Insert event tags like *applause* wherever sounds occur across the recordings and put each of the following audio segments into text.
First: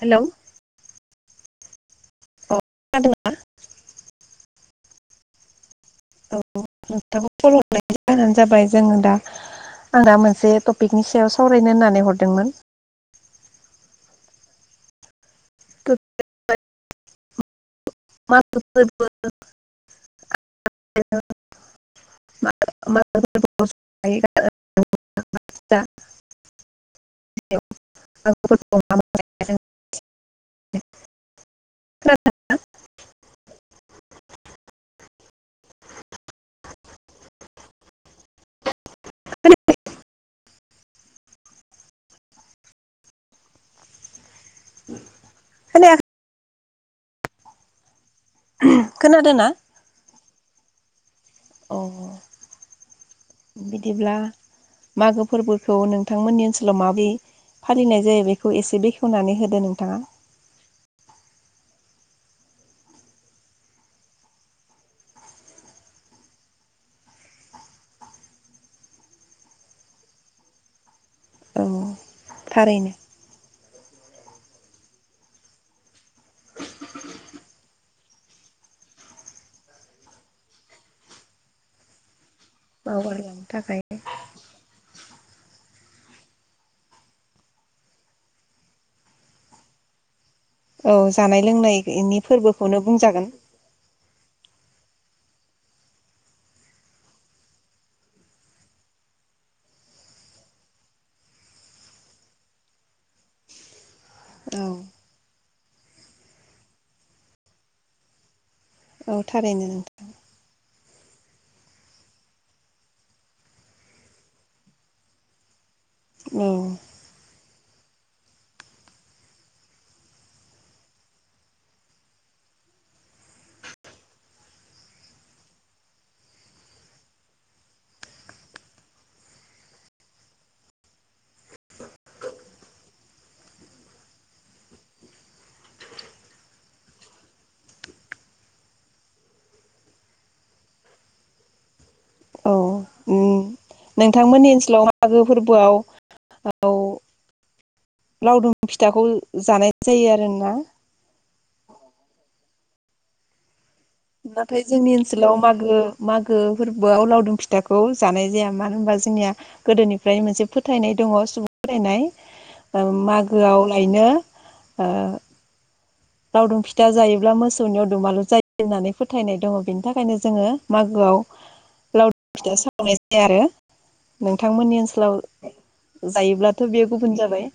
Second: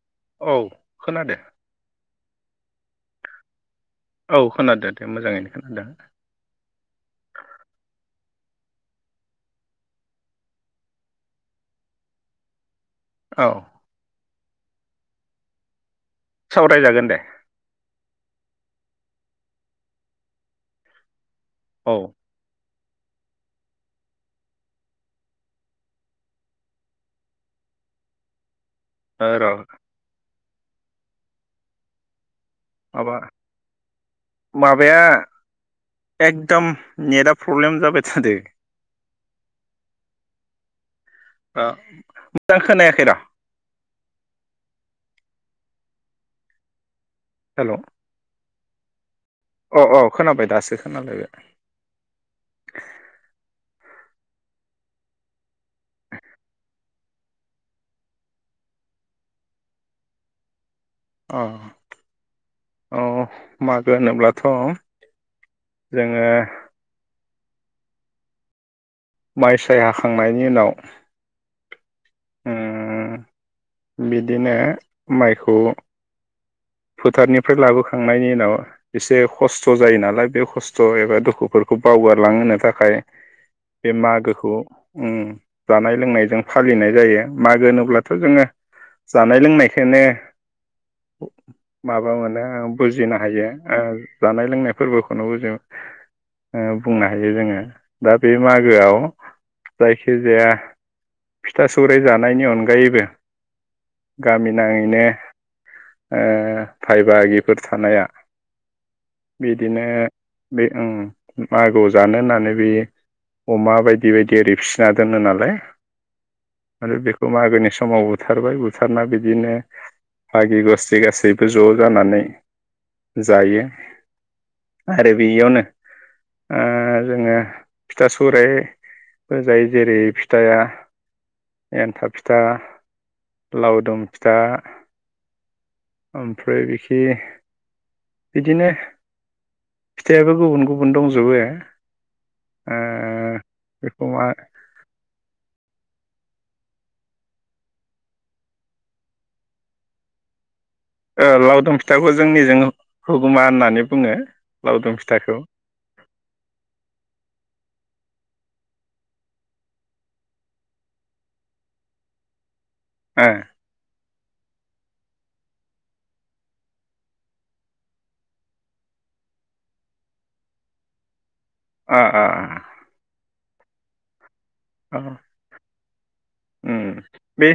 Hello औ खोनादों औ खोनादोंना औ खोनादों दे मोजाङैनो खोनादों औ नोंथांखौ कल हरनायनि जाहोनानो जाबाय जोंङो दा आं दा मोनसे टपिकनि सायाव सावरायनो होननानै हरदोंमोन। औ सावरायजागोन दे *unintelligible* औ *unintelligible* *unintelligible* ओ र *unintelligible* माबा माबाया एकदम नेटआ प्रब्लेम जाबाय थादो *unintelligible* मोजां खोनायाखै र खोनाया हेलौ *inaudible* अ अ खोनाबाय दासो *unintelligible* अ बिदिब्ला मागो फोरबोखौ नोंथांमोननि ओनसोलाव मादि फालिनाय जायो बेखौ एसे बेखेवनानै होदो नोंथाङा। अ औ मागो होनोब्लाथ' जोंङो माय साय हाखांनायनि उनाव औ थारैनो उम बिदिनो मायखौ फोथारनिफ्राय लाबोखांनायनि उनाव एसे खस्थ' जायो नालाय बे खस्थ' एबा दुखुफोरखौ बावगारलां होनो बावगारलांनो थाखाय बे मागोखौ अम अम जानाय लोंनायजों फालिनाय जायो मागो होनोब्लाथ जोंङो जानाय लोंनायखोनो औ जानाय लोंनाय इनि फोरबोखौनो बुजिनो बुंजागोन। हायो ओ जानाय लोंनाय फोरबोखौनो जों ओ बुंनो हायो जोङो दा बे मागोआव जायखिजाया फिथा सौराइ जानायनि अनगायैबो गामि औ नाङैनो ओ भाय बाहागिफोर थानाया औ थारैनो बिदिनो बे ओं मागोआव जानो होननानै बेयो अमा बायदि बायदि एरि फिना दोनो नालाय उम। आरो बेखौ मागोनि समाव बुथारबाय बुथारना बिदिनो फागि गस्थि गासैबो ज' जानानै जायो आरो बेयावनो ओ जोङो फिथा सौराइबो जायो जेरै फिथाया एन्थाब फिथा लावदुम फिथा ओमफ्राय बिखि बिदिनो फिथाआबो गुबुन गुबुन दंजोबो। ओ उम नोंथांमोननि ओनसोलाव मागो फोरबोआव औ लावदुम फिथाखौ जानाय जायो आरोना? ओ लावदुम फिथाखौ जोंनिजों हुगुमा होननानै बुङो नाथाय जोंनि लावदुम ओनसोलाव फिथाखौ मागो मागो फोरबोआव लावदुम फिथा खौ जानाय जाया मानो होनबा जोंनिया गोदोनिफ्राय मोनसे फोथायनाय दङ सुबुं फोथायनाय। ओं ओ मागोआव लायनो ओ। लावदुम फिथा जायोब्ला मोसौनियाव दुमालु जायो होननानै फोथायनाय दङ बेनि थाखायनो जोङो मागोआव अ अ लावदुम फिथा सावनाय जाया आरो। नोंथांमोननि अ ओनसोलाव जायोब्लाथ' उम बेयो गुबुन जाबाय बे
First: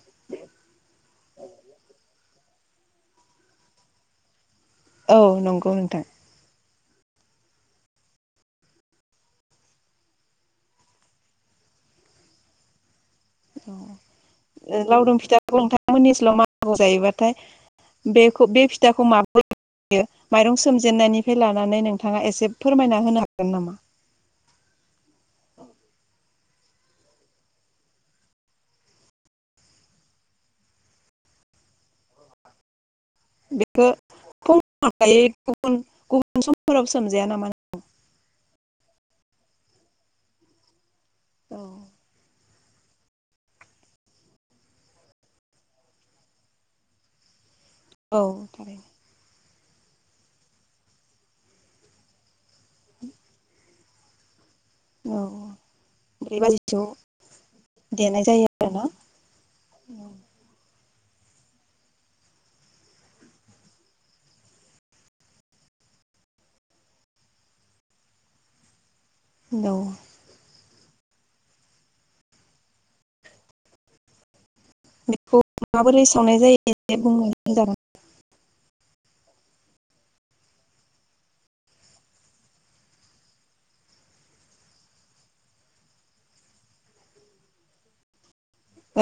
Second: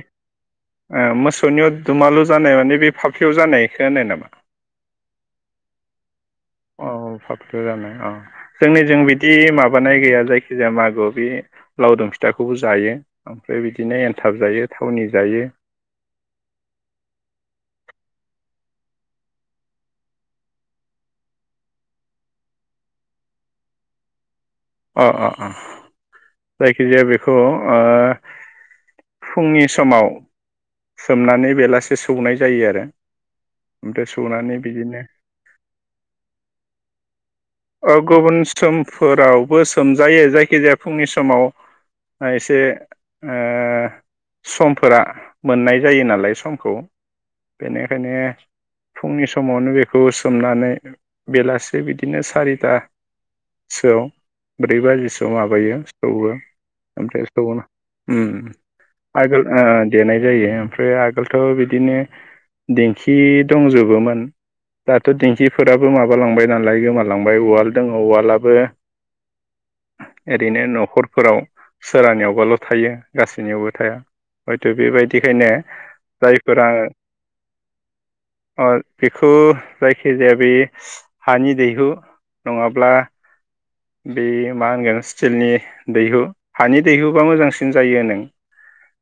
ओ मोसौनियाव दुमालु जानाय माने बे फाफ्लियाव जानायखो होनो नामा? औ नंगौ नोंथां। अ फाफ्लियाव जानाय अ जोंनि जों बिदि माबानाय गैया जायखिजाया मागोआव बे लावदुम फिथाखौबो जायो। ओमफ्राय औ बिदिनो एनथाब जायो ओ थावनि लावदुम जायो फिथाखौ नोंथांमोननि ओनसोलाव मागोआव जायोबाथाय बेखौ बे फिथाखौ माब्ला जायो माइरं सोमजेननायनिफाय लानानै नोंथाङा एसे फोरमायना होनो हागोन नामा? अ अ अ। जायखिजाया बेखौ ओ फुंनि समाव सोमनानै बेलासे सौनाय जायो आरो। बेखो ओमफ्राय सौनानै फुंआव बिदिनो *unintelligible* गुबुन गुबुन समफोराव सोमजाया नामा? ओ गुबुन समफोरावबो सोमजायो जायखिजाया फुंनि समाव औ ओ एसे ओ समफोरा मोननाय जायो नालाय समखौ। बेनिखायनो औ थारैनो फुंनि सम समावनो बेखौ सोमनानै बेलासे बिदिनो ता सोआव ब्रै औ बाजिसोआव माबायो सौवो ब्रै बाजिसोआव ओमफ्राय सौ देनाय जायो आरोना आगोल देनाय जायो। ओमफ्राय आगोलथ' बिदिनो दिंखि दंजोबोमोन दाथ' दिंखिफोराबो माबालांबाय नालाय गोमा लांबाय उवाल दङ उवालाबो औ ओरैनो न' न'खरफोराव सोरानियावबाल' थायो गासैनियावबो थाया। हयथ' बेखौ बेबायदिखायनो माबोरै सावनाय जायो जायफोरा एसे बुंनानै जागोन बेखौ जायखिजाया बे हानि दैहु नङाब्ला बे मा होनगोन स्टिलनि दैहु हानि दैहुबा मोजांसिन जायो नों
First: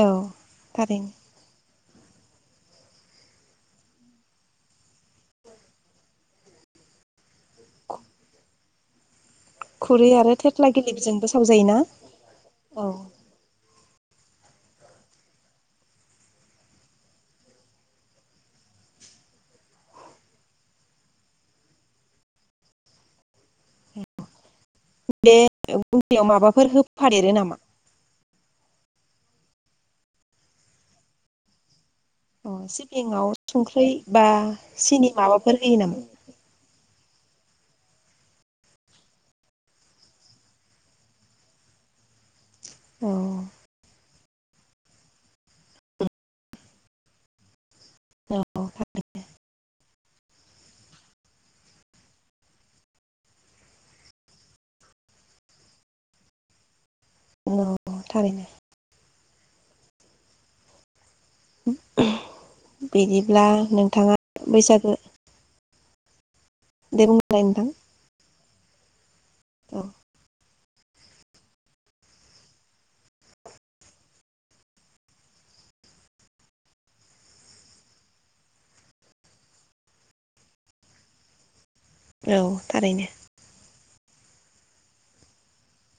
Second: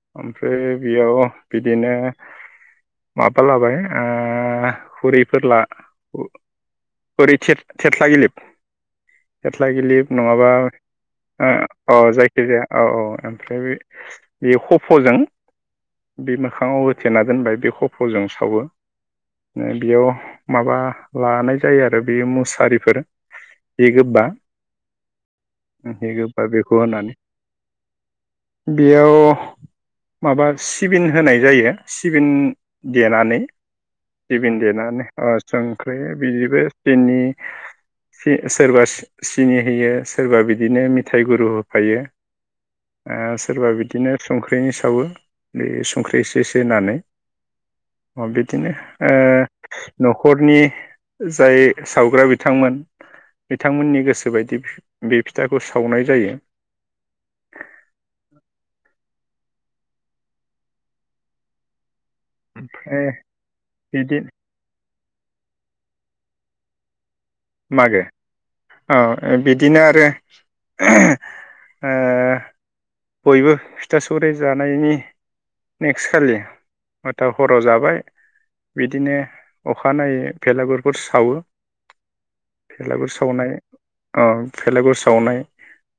औ ओमफ्राय थारैनो बेयाव बि बिदिनो माबा लाबाय ओ खुरैफोर ला खुरै थे थेथ्ला गिलिप थेथ्ला खुरै गिलिप आरो नङाबा थेथ्ला गिलिबजोंबो सावजायोना औ जायखिजाया औ औ ओमफ्राय बे बे खफ'जों बे मोखाङाव होथेना दोनबाय बे खफ'जों सावो बेयाव माबा लानाय जायो आरो बे मुस हारिफोर जि गोबा बे जि ओंख्रियाव गोबा माबाफोर बेखौ होनानै होफादेरो नामा बेयाव माबा सिबिन होनाय जायो। सिबिन अ सिबिङाव देनानै संख्रै बा सिबिन देनानै सिनि माबाफोर होयो नामा? संख्रि बिदिबो बेनि सोरबा सिनि होयो सोरबा बिदिनो मिथाइ गुरु होफायो। औ सोरबा बिदिनो संख्रिनि सावो बे संख्रि इसे इसे होनानै अ औ बिदिनो न'खरनि जाय सावग्रा बिथांमोन बिथांमोननि गोसोबायदि बे फिथाखौ सावनाय जायो। औ थारैनो *unintelligible* ओमफ्राय बिदिब्ला बिदि नोंथाङा बैसागो *unintelligible* दे नोंथां मागो औ औ बिदिनो आरो। ओ बयबो फिथा सौराइ जानायनि नेक्स्ट खालि मथा हराव जाबाय बिदिनो अखाानायनायैै बेलागुरखौ सावो। औ भेलागुर थारैनो सावनाय भेलागुर सावनाय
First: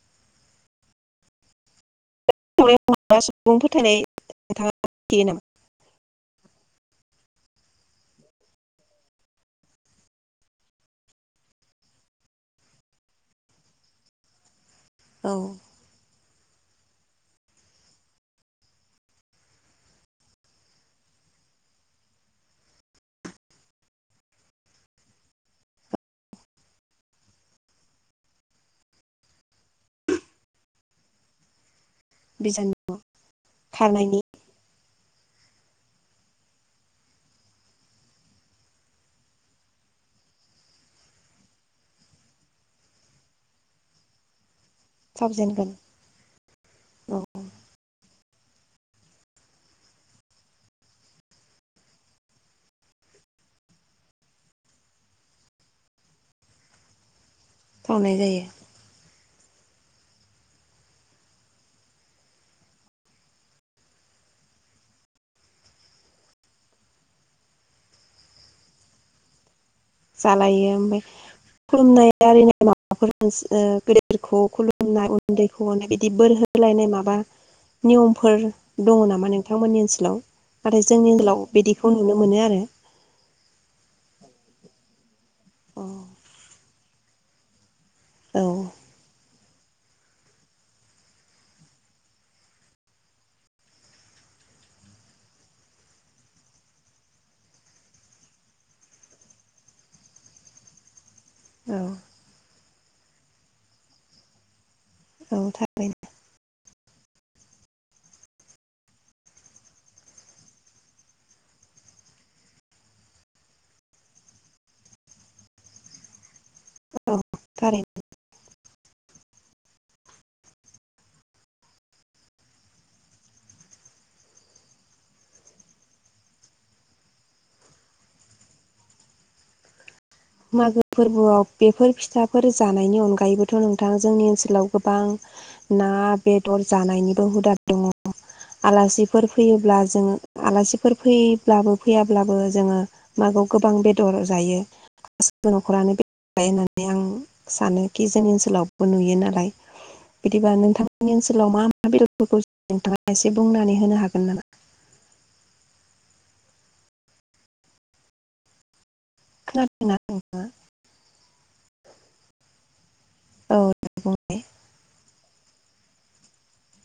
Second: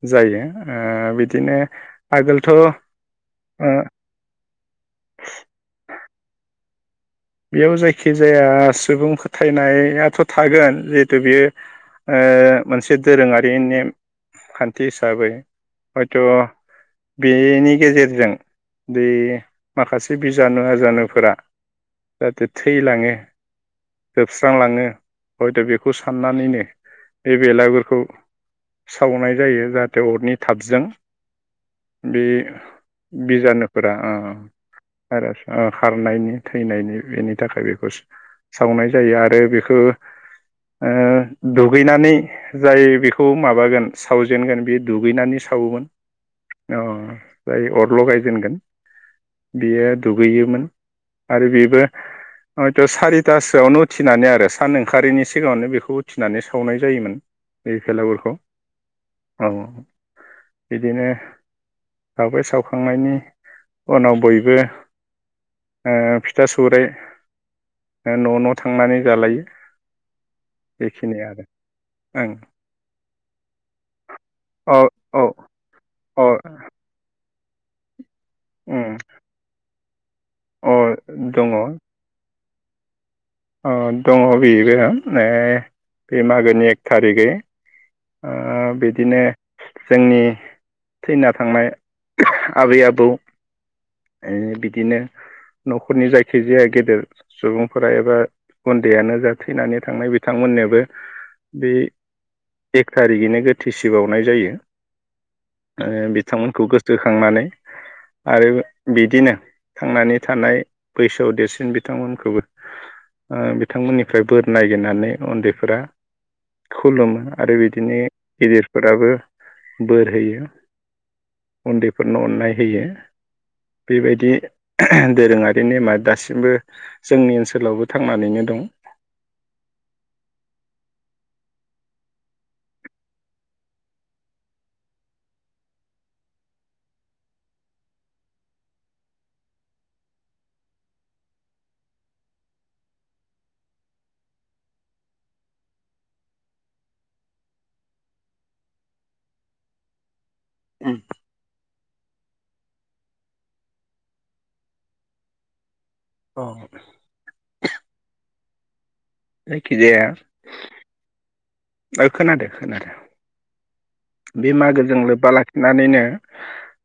जायो बिदिनो आगोलथ' ओ *unintelligible* सुबुं फोथायनाय नोंथाङा मिथियो नामा? बेयाव जायखिजाया सुबुं फोथायनायाथ' थागोन जिहेथु बियो मोनसे दोरोङारि नेमखान्थि। थि औ हिसाबै थ' बेनि गेजेरजों बै माखासे बिजानु आजानुफोरा जाहाथे थैलांङो जोबस्रांलाङो हयथ बेखौ साननानैनो बे बिलाइगुरफोरखौ सावनाय जायो जाहाथे अरनि थाबजों। बे बिजान बिजानुफोरा आ खारनायनि आ आरो खारनायनि फैनायनि बेनि थाखाय बेखौ सावनाय जायो आरो बेखौ ओ दुगैनानै जाय बेखौ माबागोन सावजेनगोन बि दुगैनानै सावजेनगोन सावोमोन जाय अ औ जाय अर लगाय जेनगोन बियो दुगैयोमोन। आरो बेबो हयथ' सारिथासोआवनो उथिनानै आरो सान ओंखारैनि सिगांङावनो बेखौ उथिनानै सावनाय जायोमोन। बे सावनाय भेलाबुरखौ जायो औ बिदिनो आवबो सावखांनायनि उनाव बयबो ओ फिथा सौराय न' न' थांनानै जालायो। जालायो ओमफ्राय बेखिनि आरो खुलुमनाय ओं आरिनाय माबाफोर ओनस गोदै फोरखौ खुलुमनाय औ उन्दैखौनाय बिदि औ बोर अ होलायनाय माबा निउ फोर उम दंङ नामा नोंथांमोननि ओनसो लौ अ नाथाय जोंनि ओनसोलाव दङ बिदिखौ नुनो मोनो आरो। अ दंङ बेबो। एह अ बे मागोनि एक थारिगै ओ औ बिदिनो जोंनि थैना थांनाय आबै आबौ ओ बिदिनो नखरनि जायखिजाया गेदेर सुबुंफोरा एबा उन्दैयानो जा थैनानै थांनाय बिथांमोननोबो बे औ एक थारिखैनो गोथेसिबावनाय जायो। औ ओ थारैनो बिथांमोनखौ गोसो जोखांनानै आरो बिदिनो थांनानै थानाय बैसोआव देरसिन बिथांमोनखौबो ओ बिथांमोननिफ्राय बोर नागिरनानै उन्दैफोरा खुलुमो औ आरो थारैनो बिदिनो गिदिर फोराबो बोर होयो उन्दैफोरनो अननाय होयो बेबायदि दोरोंङारि नेमा दासिमबो जोंनि ओनसोलाव थांनानैनो दं। मागो फोरबोआव बेफोर फिथाफोर जानायनि अनगायैबोथ' नोंथां जोंनि ओनसोलाव गोबां ना बेदर जानायनिबो हुदा दंङ। आलासिफोर फैयोब्ला जोंङो आलासिफोर फैब्लाबो फैयाब्लाबो जोंङो मागो गोबां बेदर जायो। गासिबो न'खरानो बेदर जायो होननानै आं सानोखि जोंनि ओनसोलावबो नुयो नालाय बिदिबा नोंथांनि ओनसोलाव मा मा बेदरफोरखौ नोंथाङा एसे बुंनानै होनो हागोन नामा? अह जायखि खोनादोंना? जाया ओ खोनादो खोनादो। औ बुंनाय बे मागोजों लोब्बा लाख नानैनो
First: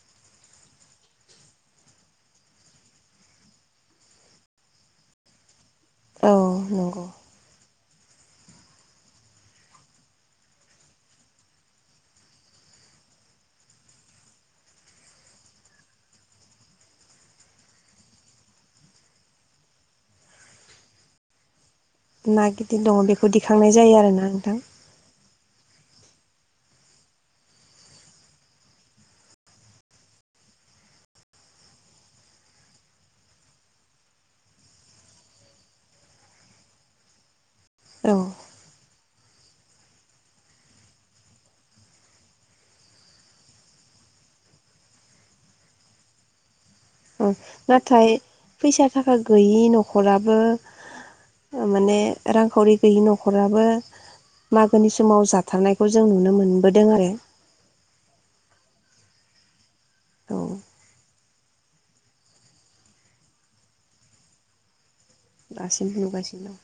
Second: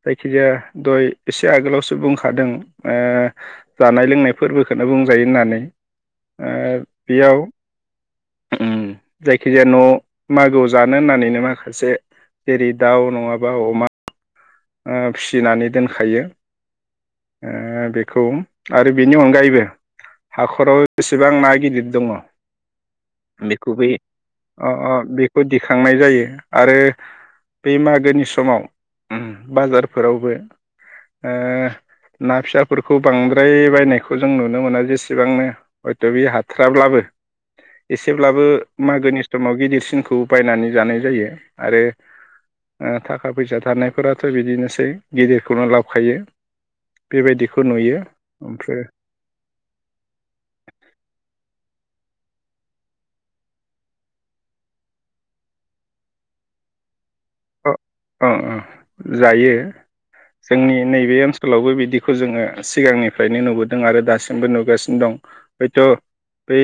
जायखिजाया दय एसे आगोलावसो बुंखादों ओ जानाय लोंनाय फोर्बोखोनो बुंजायो होननानै। औ ओ नंगौ बेयाव ओम जायखिजाया न' मागोआव जानो होननानैनो माखासे जेरै दाउ नङाबा अमा। ओ फिनानै दोनखायो ओ बेखौ आरो बेनि अनगायैबो हाखराव जेसेबां ना गिदिर दङ ना गिदिर दङ बेखौ दिखांनाय जायो आरोना नोंथां। बो दिखांनाय जायो आरो बे मागोनि समाव उम बाजारफोरावबो ओ ना फिसाफोरखौ बांद्राय बायनायखौ जों नुनो मोना जेसेबांनो हयथ' बि हाथाराब्लाबो औ एसेब्लाबो मागोनि समाव गिदिरसिनखौ बायनानै जानाय जायो आरो ओ थाखा फैसा थानाय फोराथ' बिदिनोसै गिदिरखौनो लाबखायो। ओ नाथाय फैसा थाखा गैयि न'खराबो माने रांखावरि गैयि न'खराबो मागोनि समाव जाथारनायखौ जों नुनो मोनबोदों आरो। ओ ओ ओ जायो। औ जोंनि नैबे ओनस लावबो बिदिखौ जोङो सिगांनिफ्रायनो नुबोदों आरो दासिमबो नुगासिनो दं। हयथ' दासिमबो नुगासिनो दं। बै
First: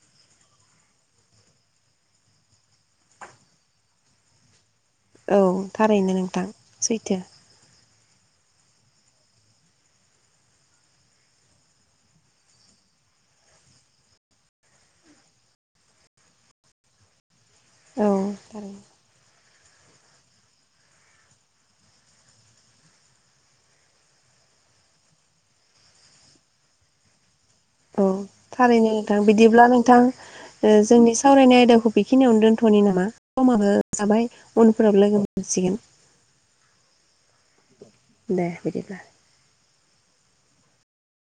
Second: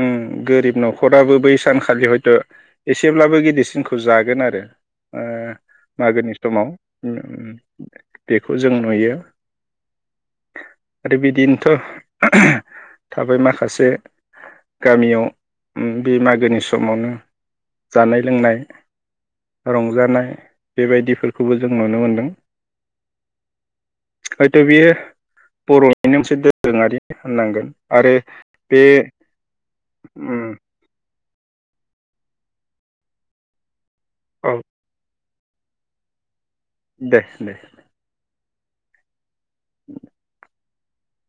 उम गोरिब न'खराबो बै सानखालि हयत' एसेब्लाबो गिदिरसिनखौ जागोन आरो। ओ औ थारैनो मागोनि नोंथां समाव सैथो *unintelligible* बेखौ जों नुयो आरो बिदिनोथ' थाबाय माखासे गामियाव बे मागोनि समावनो औ जानाय लोंनाय। थारैनो रंजानाय बेबायदिफोरखौबो जों नुनो मोनदों हयत' बियो बर'निनो मोनसे दोरोङारि होननांगोन। आरो बे थारैनो नोंथां बिदिब्ला नोंथां जोंनि सावरायनाय आयदाखौ बेखिनियावनो दोनथ'नि नामा समाबो जाबाय औ उनफोराव लोगो मोनसिगोन। दे दे। दे बिदिब्ला। *inaudible*